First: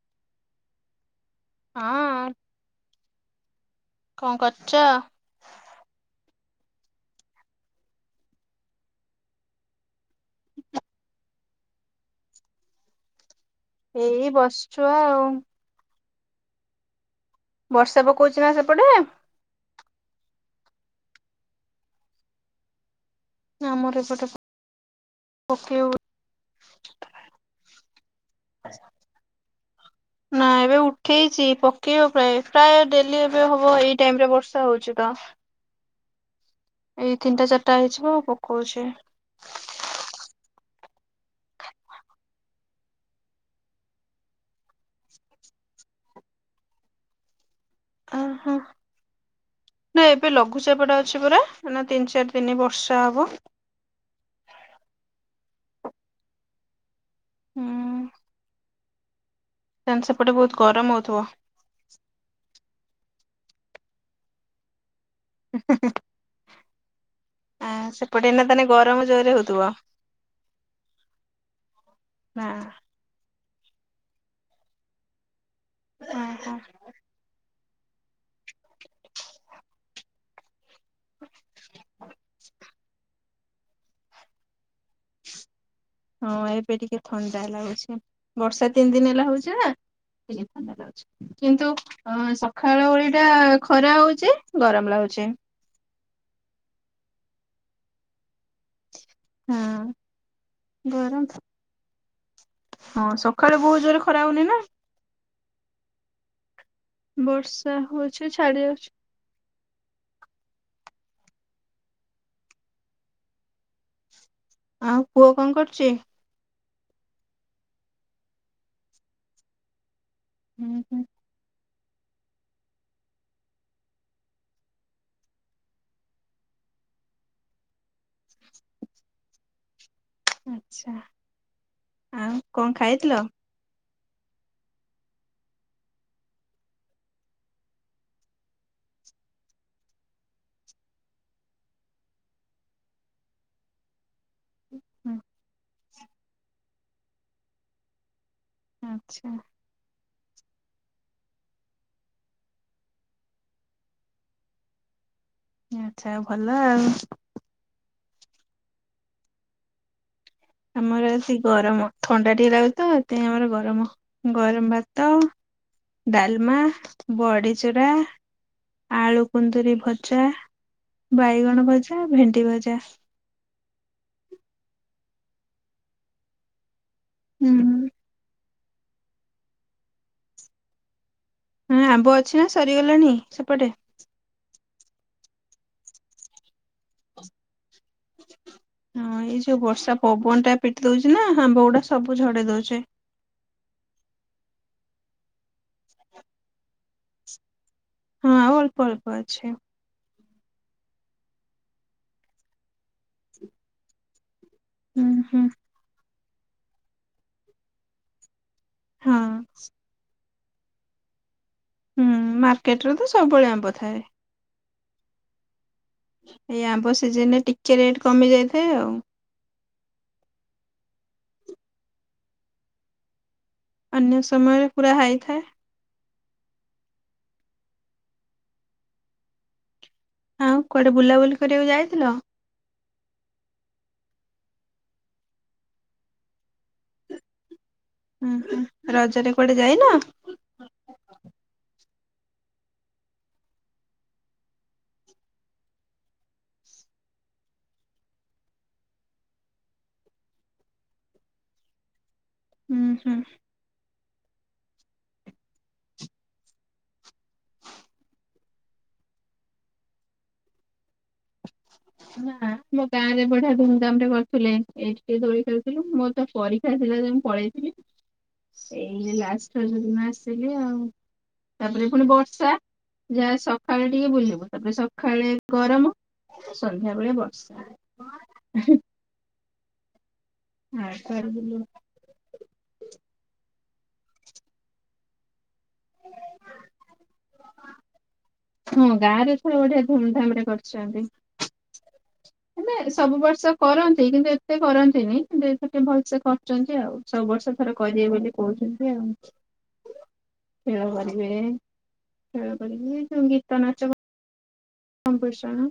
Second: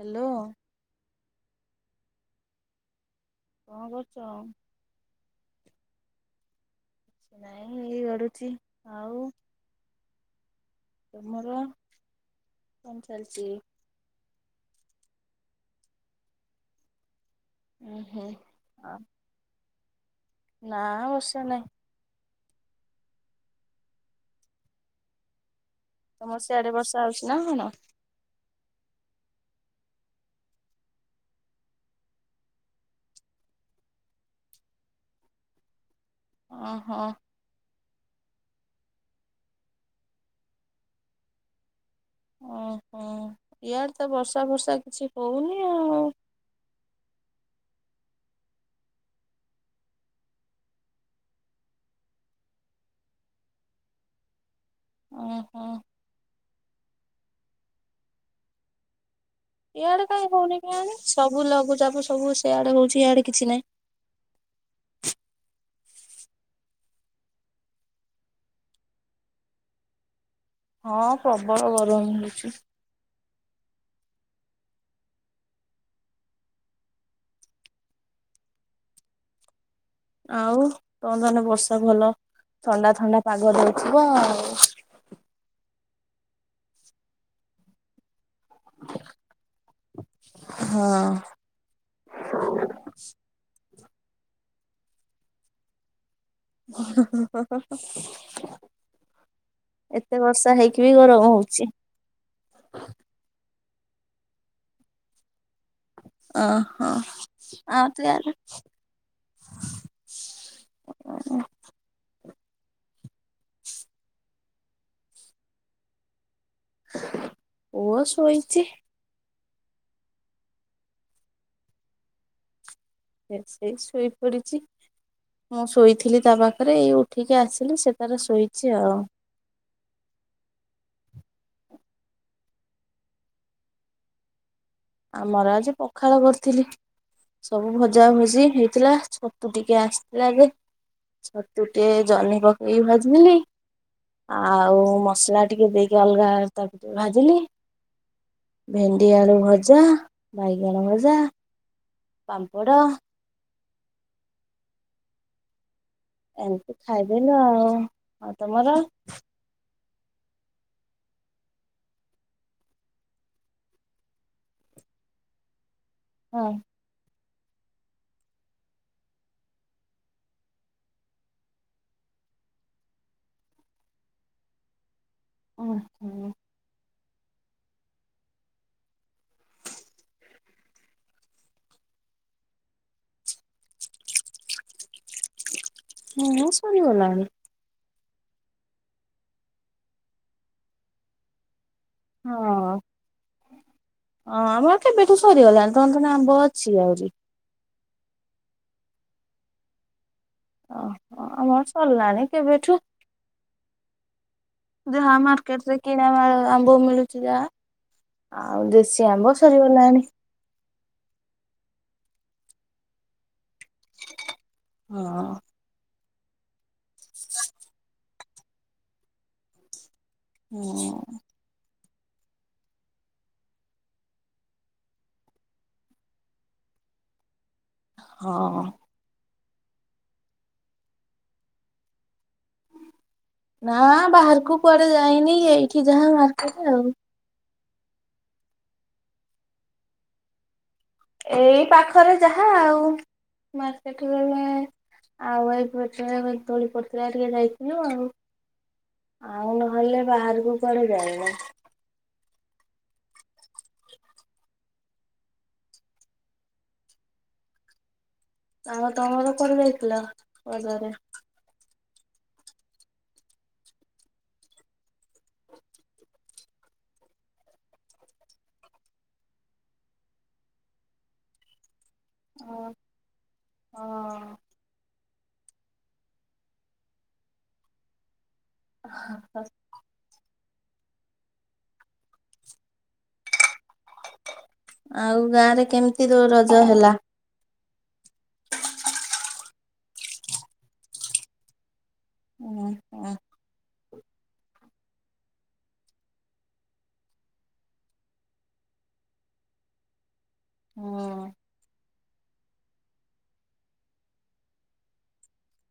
Hello. ହଁ କଣ କରୁଛ? କଣ କରୁଥିଲ? ନାଇଁ ଏଇ ଗଡୁଚି ଆଉ? ତମର କଣ ଚାଲିଛି? ଏଇ ବସିଛୁ ଆଉ। ଉଁ ବର୍ଷା ହୁଁ। ପକଉଚି ନା ସେପଟେ? ନା ବର୍ଷା ନାଇଁ। ଆମର ଏପଟେ ପକେଇବ ତମର ସିଆଡେ ବର୍ଷା ହଉଚି ନା କଣ? [unintelligible] ନା ଏବେ ଉଠେଇଚି, ପକେଇବ ପ୍ରାୟ ପ୍ରାୟ ଡେଲି ଏବେ ହବ ଏଇ ଟାଇମରେ ବର୍ଷା ହଉଚି ତ। ଓହୋ। ଏଇ ତିନିଟା ଚାରିଟା ହେଇଯିବ ପକଉଛି। ଓହୋ ଇଆଡେ ତ ବର୍ଷା ଫର୍ଷା କିଛି ହଉନି ଆଉ। ଓହୋ। ଏବେ ଲଘୁଚାପଟା ଅଛି ପୁରା ଏନା ତିନି ଚାରି ତିନି ବର୍ଷା ହବ। ଓହୋ। ହୁଁ। ତାହେଲେ ଇଆଡେ କାଇଁ ସେପଟେ ବହୁତ ହଉନି ଗରମ କେଜାଣି? ହଉଥିବ ସବୁ ଲଘୁଚାପ ସବୁ ସିଆଡେ ହଉଚି ଇଆଡେ କିଛି ନାହିଁ। ଆ ସେପଟେ ଏଇନା ତାନେ ଗରମ ଜୋରେ ହଉଥିବ? ହଁ ପ୍ରବଳ ଗରମ ନା। ହଉଚି। ଓହୋ। ଆଉ ତମ ଧାନେ ବର୍ଷା ଭଲ ଥଣ୍ଡା ଥଣ୍ଡା ପାଗ ଦଉଥିବ ଆଉ। ହଁ ଏବେ ଟିକେ ଥଣ୍ଡା ଲାଗୁଛି। ବର୍ଷା ତିନି ଦିନ ହେଲା ହଉଚି ନା [unintelligible] ଟା ଅଛି। ଆଉ। କିନ୍ତୁ ଅ ସଖାଳ ଓଳିଟା ଖରା ହଉଚି ଗରମ ଲାଗୁଚି। ହଁ। ହଁ ଏତେ ବର୍ଷା ହେଇକି ବି ଗରମ ହଉଚି। ସଖାଳେ ବହୁତ ଜୋରେ ଖରା ହଉନି ନା। ଓହୋ ବର୍ଷା ଆଉ ତ ହଉଛି ଯାହେଲେ ଛାଡି ଯାଉଛି। [unintelligible] ଆଉ ପୁଅ କଁ କରୁଚି? ପୁଅ ଶୋଇଚି। ହୁଁ ହୁ। ସେ ସେଇ ଶୋଇ ପଡିଚି। ମୁଁ ଶୋଇଥିଲି ତା ପାଖରେ ଏଇ ଉଠିକି ଆସିଲି ସେ ତାର ଶୋଇଛି ଆଉ। ଆଛା ଆଉ କଁ ଖାଇଥିଲ? ଆମର ଆଜି ପଖାଳ କରିଥିଲି। ସବୁ ଭଜା ଭଜି ହେଇଥିଲା, ଛତୁ ଟିକେ ଆସିଥିଲା ଯେ ଛତୁ ଟିଏ ଜହ୍ନି ପକେଇ ଭାଜଦେଲି। ଆଉ ମସଲା ଟିକେ ଦେଇକି ଅଲଗା ତା ଭିତରେ ଭାଜିଲି। ଭେଣ୍ଡି ଆଚ୍ଛା। ଆଳୁ ଭଜା, ବାଇଗଣ ଭଜା ପାମ୍ପଡ଼। ଆଚ୍ଛା ଆଉ। ଭଲ ଏମିତି ଖାଇଦେଲୁ ଆଉ, ଆଉ ତମର? ଆମର ଆଜି ଗରମ, ଥଣ୍ଡା ଟିକେ ଲାଗୁଚି ତ ସେଥିପାଇଁ ଆମର ଗରମ, ଗରମ ଭାତ ଡାଲମା, ବଡ଼ିଚୁରା ଆଳୁ କୁନ୍ଦୁରି ଭଜା, ବାଇଗଣ ଭଜା, ଭେଣ୍ଡି ଭଜା। ଆଚ୍ଛା। ହୁଁଁ। ହୁଁ ଆମ୍ବ ଅଛି ନା ସରିଗଲାଣି ସେପଟେ? [unintelligible] ସରିଗଲାଣି। ହଁ ଏଇ ଯୋଉ ବର୍ଷା ପବନ ଟା ପିଟି ଦଉଛି ନା ଆମ୍ବ ଗୁଡା ସବୁ ଝଡେଇ ଦଉଛି। ହଁ। ହଁ ଆମର କେବେଠୁ ସରିଗଲାଣି ତର ତୋ ଆମ୍ବ ଅଛି ଆହୁରି। ହଁ ଆଉ ଅଳ୍ପ ଅଳ୍ପ ଅଛି। ଓହୋ ଆମର ସରିଲାଣି କେବେଠୁ। ହୁଁ ଯାହା ହୁଁ ମାର୍କେଟ ରେ କିଣା ଆମ୍ବ ମିଳୁଛି ଯା ଆଉ ଦେଶୀ ଆମ୍ବ ହଁ। ସରିଗଲାଣି। ହୁଁ ମାର୍କେଟରେ ତ ସବୁବେଳେ ଆମ୍ବ ଥାଏ। ହଁ ଏଇ ଆମ୍ବ ସିଜନ ରେ ଟିକେ ରେଟ କମି ଯାଇଥାଏ ଆଉ। ହୁଁ ଅନ୍ୟ ସମୟରେ ପୁରା ହାଇ ଥାଏ। ହଁ ଆଉ କୁଆଡେ ବୁଲାବୁଲି କରିବାକୁ ଯାଇଥିଲ? ନା, ବାହାରକୁ କୁଆଡେ ଯାଇନି ଏଇଠି ଯାହା ମାର୍କେଟ ଆଉ। ଉଁ ହୁଁଁ, ରଜରେ କୁଆଡେ ଯାଇନ? ଏଇ ପାଖରେ ଯାହା ଆଉ ମାର୍କେଟ ଗଲେ ଆଉ ଏଇପରେ ଗୋ ଦୋଳି ପଡିଥିଲା ଟିକେ ଯାଇଥିଲୁ ଆଉ। ଆଉ ନହେଲେ ବାହାରକୁ କୁଆଡ଼େ ଯାଇନୁ। ହୁଁ ହୁଁ। ଆମ ତମର କୁଆଡେ ଯାଇଥିଲ ରଜରେ? ନାଁ ମୋ ଗାଁ ରେ ବଢିଆ ଧୁମଧାମ ରେ କରୁଥିଲେ ଏଇ ଟିକେ ଦୋଳି ଖେଳଥିଲୁ ମୋର ତ ପରୀ କ୍ଷ୍ୟା ଥିଲା ଯେ ମୁଁ ପଳେଇଥିଲି। ଏଇ ଲାଷ୍ଟ ରଜ ଦିନ ଆସିଥିଲି ଆଉ ତାପରେ ପୁଣି ବ ଷା ଯାହା ସକାଳେ ଟିକେ ହଁ। ବୁଲିବୁ ତାପରେ ସକାଳେ ଗରମ ସନ୍ଧ୍ୟା ବଳେ ବର୍ଷା। ହଁ ଆ ଆଁ [unintelligible] ଆଉ ଗାଁ ରେ କେମିତି ରଜ ହେଲା? ହଁ ଗାଁ ରେ ଏଥର ବଢିଆ ଧୁମଧାମ ରେ କରୁଛନ୍ତି। ହୁଁ ମାମେ ସବୁ ବର୍ଷ କରନ୍ତି କିନ୍ତୁ ଏତେ କରନ୍ତିନି କିନ୍ତୁ ଏଥର ଟିକେ ଭଲସେ କରୁଛନ୍ତି ଆଉ ସବୁ ବର୍ଷ ଥର କରିିଦେଇ ଗଲି କହୁଛନ୍ତି ଆଉ। ଖେଳ କରିବେ ଖେଳ କରିବେ ଯୋଉ ଗୀତ ନାଚ କ କମ୍ପିଡିସଣ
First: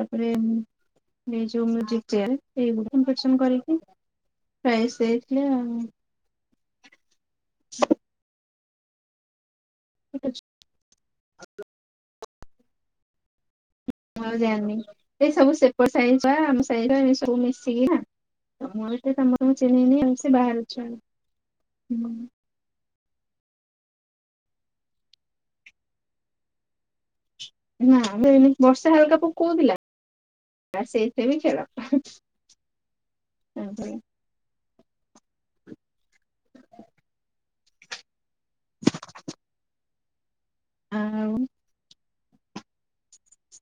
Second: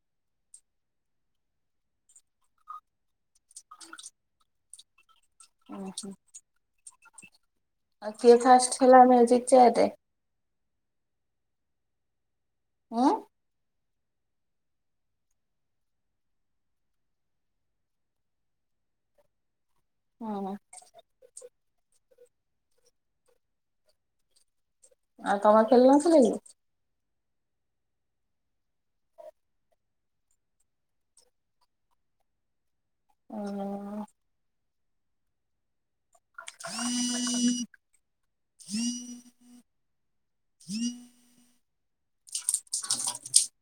ତାପରେ ଏଇ ଯଉ ମ୍ୟୁଜିକ ଚେୟାର ଏଇଗୁଡ଼ା। କମ୍ପିଡିସନ କରିକି [unintelligible] ଓହୋ ଆଉ କିଏ ଫାଷ୍ଟ ହେଲା ମେଜିକ ଚେୟାରରେ? ଠିକ୍ ଅଛି। ହଁ। ମୁଁ ଆଉ ଜାଣିନି ଏଇ ସବୁ ସେପଟ ସାଇ ଛୁଆ ଆମ ସାଇର ଏସବୁ ମିଶିକି ନା ମୁଁ ଏତ ତମଆମ ଚିହ୍ନନି ଆଉ ହୁଁ ସେ ହୁଁ ବାହାର ଛୁଆ। ଆଉ ତମେ ମାନେ ଖେଳୁନଥିଲ କି? ନାମ ଏନି ବର୍ଷା ହାଲକା ପକଉଥିଲା। ଆ ସେଇଥିରେ ବି ଖେଳ। ହୁଁ। [inaudible] ଆଉ ହ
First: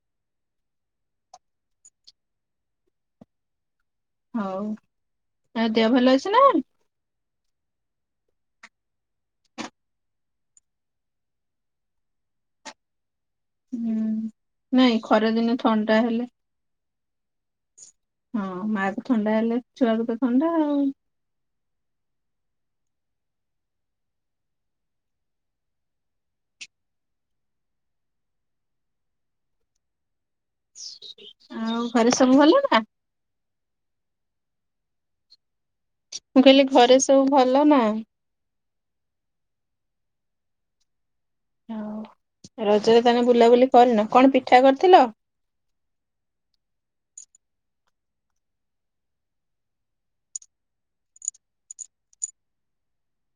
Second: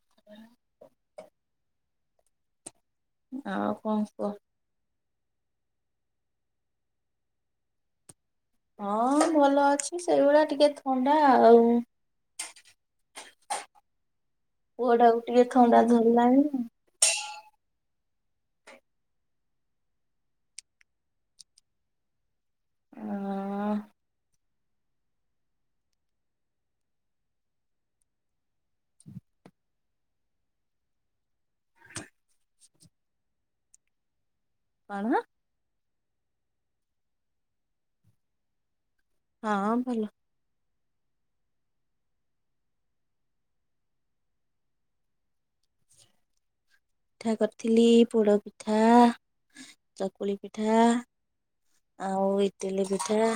[inaudible] ଆଉ କଣ କୁହ? ହଉ ଆଉ ଦେହ ଭଲ ଅଛି ନା? ହଁ, ଭଲ ଅଛି ସେଇଭଳିଆ ଟିକେ ଥଣ୍ଡା ଆଉ। ହୁଁ ନାଇଁ ପୁଅଟା ଖରା ଟିକେ ଦିନେ ଥଣ୍ଡା ହେଲେ ଧରିଲାଣି। ହଁ, ମାଆ ତ ଥଣ୍ଡା ହେଲେ ଛୁଆକୁ ତ ଥଣ୍ଡା ଆଉ। ହଁ। ଆଉ ଘରେ ସବୁ ଭଲ ନା? କଣ? ମୁଁ କହିଲି ଘରେ ସବୁ ଭଲ ନା? ହଁ ଭଲ। ହଉ, ରଜରେ ତାନେ ବୁଲାବୁଲି କରିନ। କଣ ପିଠା କରିଥିଲ? ପିଠା କରିଥିଲି ପୋଡ ପିଠା, ଚକୁଳି ପିଠା, ଆଉ ଇଟିଲି ପିଠା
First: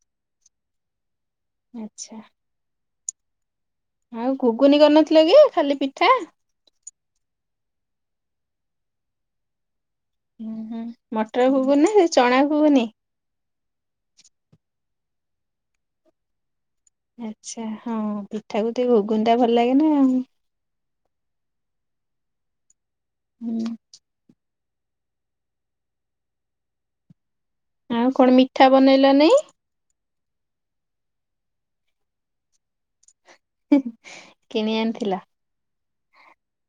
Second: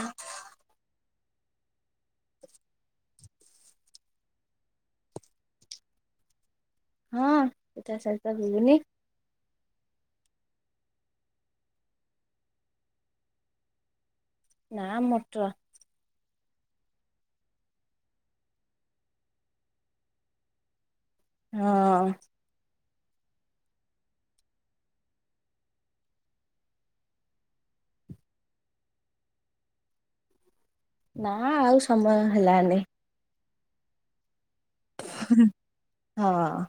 ଆଚ୍ଛା। ଆଉ ଘୁଗୁନି କରିନଥିଲ କି ଖାଲି ପିଠା? ହଁ ପିଠା ସହିତ ଘୁଗୁନି। ଉୁଁ ହୁଁ ମଟର ଘୁଗୁନି ନା ସେ ଚଣା ଘୁଗୁନି? ନାଁ ମଟ ଆଚ୍ଛା ହଁ ପିଠାକୁ ଟିକେ ଘୁଗୁନି ଭଲ ଲାଗେ ନା ଆଉ। ହଁ। ହୁଁ। ଆଉ କଣ ମିଠା ବନେଇଲ ନି? ନା ଆଉ ସମୟ ହେଲାନି। କିଣି ଆଣିଥିଲା। ହଁ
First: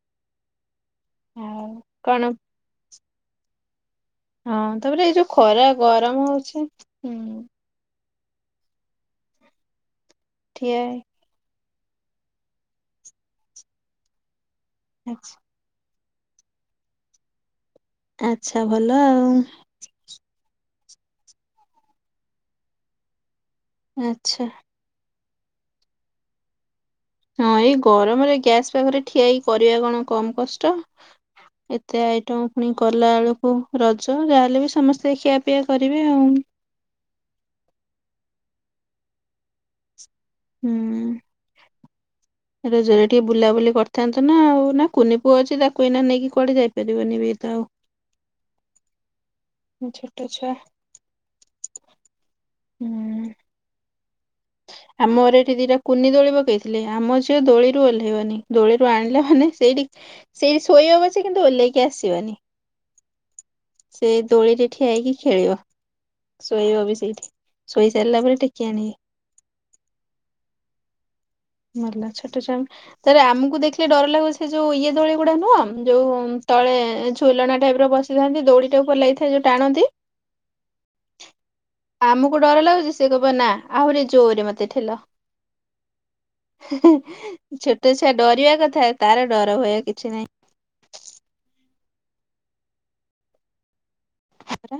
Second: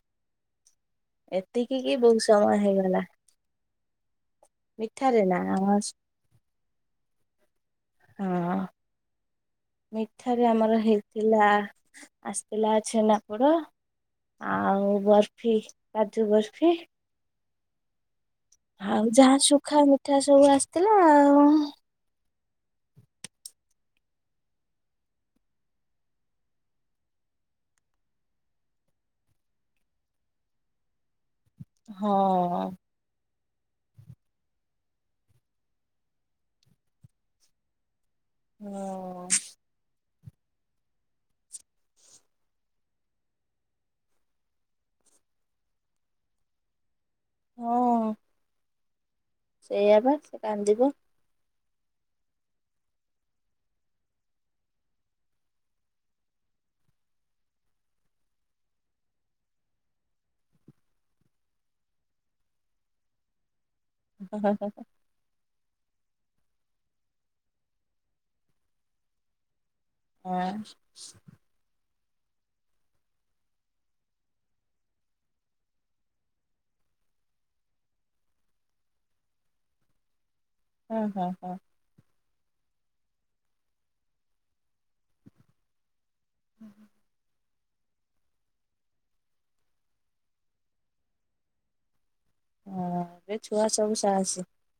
ଆଉ ଏତିକି କିି ବହୁତ କଣ? ସମୟ ହେଇଗଲା। ହଁ ତାପରେ ଏଇ ମିଠାରେ ଯୋଉ ନା ଖରା ଆମ ଗରମ ହଉଛି। ହୁଁ ହଁ ମିଠାରେ ଠିଆ ଆମର ହେ ଥିଲା ଆସିଥିଲା ଛେନାପୋଡ, ଆଉ ବର୍ଫି। କାଜୁ ବର୍ଫି। ଆଚ୍ଛା ଭଲ ଆଉ ଯାହା ଶୁଖା ମିଠା ସବୁ ଆସିଥିଲା ଆଉ। ଆଚ୍ଛା। ହଁ ଏଇ ଗରମରେ ଗ୍ୟାସ ପାଖରେ ଠିଆ ହେଇକି କରିବା କଣ କମ କଷ୍ଟ। ଏତେ ହଁ ଆଇଟମ ପୁଣି କଲା ବେଳକୁ ରଜ ଯାହାହେଲେ ବି ସମସ୍ତେ ଖିଆପିଆ କରିବେ ଆଉ। ହଁ। ହୁଁ। ରଜରେ ଟିକେ ବୁଲାବୁଲି କରିଥାନ୍ତେନା ନା ଆଉ ନା କୁନି ପୁଅ ଅଛି ତାକୁ ଏଇନା ନେଇକିଆଡେ ଯାଇ ପାରିବନି ବିତ ଆଉ। ସେଇଆବା ଛୋଟ ସେ ଛୁଆ। କାନ୍ଦିବ। ହୁଁ। ଆମର ଏଠି ଦିଟା କୁନି ଦୋଳି ପକେଇଥିଲେ ଆମ ଝିଅ ଦୋଳିରୁ ଓହ୍ଲାଇବନି ଦୋଳିରୁ ଆଣିଲେ ମାନେ ସେଇଠି ସେଇଠି ଶୋଇବ ପଛେ କିନ୍ତୁ ଓହ୍ଲେଇକି ଆସିବନି। ସେ ହଁ ଦୋଳିରେ ହଁ ଠିଆହେଇକି ଖେଳିବ। ଶୋଇବ ବି ସେଇଠି ଶୋଇ ସାରିଲା ପରେ ଟେକି ଆଣିବେ। ହଁ। ଭଲ ଛୋଟ ଛୁଆଙ୍କ ଥରେ ଆମକୁ ଦେଖିଲେ ଡର ଲାଗୁ ସେ ଯୋଉ ଇଏ ଦୋଳି ଗୁଡା ନୁହଁ ଯୋଉ ତଳେ ଝୁଲଣା ଟାଇପ ର ବସି ଥାନ୍ତି ଦଉଡିଟା ଉପରେ ଲାଗିଥାଏ ଯୋଉ ଟାଣନ୍ତି? ହଁ, ହଁ, ହଁ। ଆମକୁ ଡର ଲାଗୁଛି ସେ କହିବ ନା ଆହୁରି ଜୋରରେ ମତେ ଠେଲ। ହେ ହେ ଛୋଟ ଛୁଆ ଡରିବା କଥା ତାର ଡର ଭୟ କିଛି ନାହିଁ। ହଁ ଏବେ ଛୁଆ ସବୁ ସାହସୀ। ପରା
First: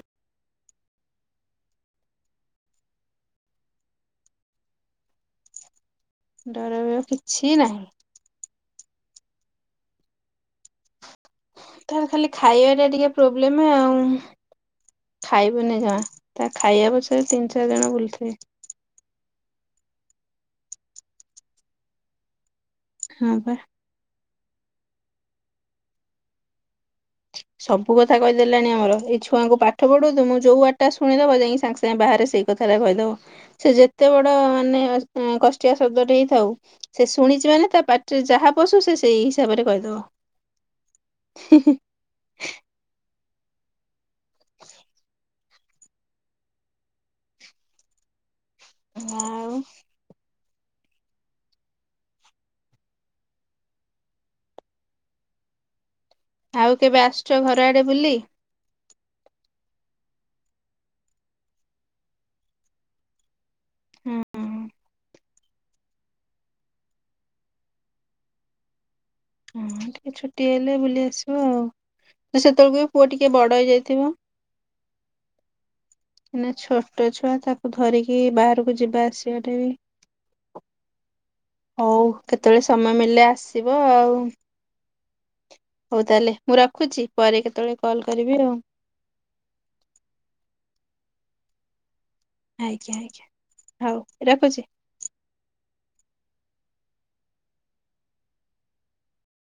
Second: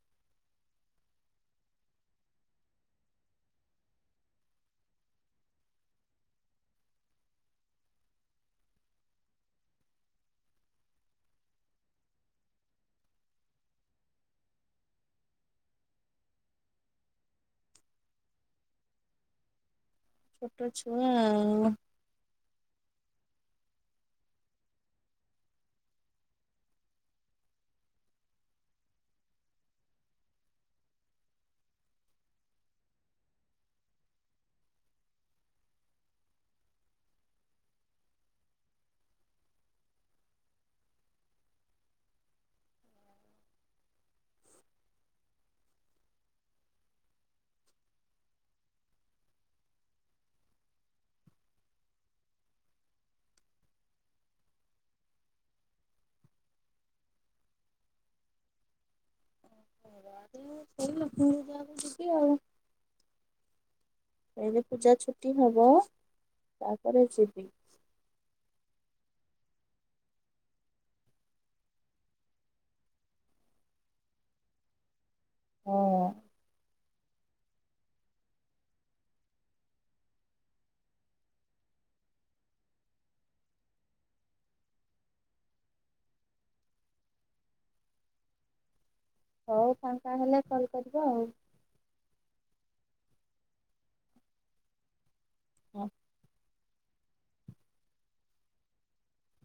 ଡର ଭୟ କିଛି ନାହିଁ। ତାର ଖାଲି ଖାଇବାଟା ଟିକେ ପ୍ରୋବ୍ଲେମେ ଆଉ। ଖାଇବନେଇ ଜମା ତା ଖାଇବା ପଛରେ ତିନି ଚାରି ଜଣ ବୁଲଥୁବେ। ଛୋଟ ଛୁଆ ଆଉ। ହଁ ପା। ସବୁ କଥା କହିଦେଲାଣି ଆମର ଏଇ ଛୁଆଙ୍କୁ ପାଠ ପଢ଼ଉତୁମୁ ଯୋଉ ୱାଡ଼ଟା ଶୁଣିିଦବ ଯାଇଁକି ସାଙ୍ଗେ ସାଙ୍ଗେ ବାହାରେ ସେଇ କଥାଟା କହିଦବ ସେ ଯେତେ ବଡ଼ ମାନେ ଅ କଷ୍ଟିଆ ଶବ୍ଦଟେ ହେଇଥାଉ। ସେ ଶୁଣିଚି ମାନେ ତା ପାଟିରେ ଯାହା ପଶୁ ସେ ସେଇ ହିସାବରେ କହିଦବ। [unintelligible] ହଁ ଆଉ ଆଉ କେବେ ଆସୁଚ ଘର ଆଡ଼େ ବୁଲି? କୁଆଡ଼େ ସେଇ ଲକ୍ଷ୍ମୀ ପୂଜାକୁ ଯିବି ଆଉ। ହୁଁ ଏବେ ପୂଜା ଛୁଟି ହବ ତାପରେ ଯିବି। ହଁ ଟିକେ ଛୁଟି ହେଲେ ବୁଲି ଆସିବ ଆଉ। ତ ସେତୋଳୁକୁ ବି ପୁଅ ଟିକେ ବଡ଼ ହେଇଯାଇଥିବ। ହଁ ଏନାଁ ଛୋଟ ଛୁଆ ତାକୁ ଧରିକି ବାହାରୁକୁ ଯିବା ଆସିବାଟା ବି ହଉ କେତୋଳେ ସମୟ ମିଳିଲେ ଆସିବ ଆଉ। ହୋଉ ତାହେଲେ ମୁଁ ରଖୁଚି ପରେ କେତୋଳେ କଲ୍ କରିବି ଆଉ। ହଉ ଫାଙ୍କା ହେଲେ କଲ୍ କରିବା ଆଉ। ଆଜ୍ଞା ଆଜ୍ଞା ହଉ ରଖୁଚି। ହଁ।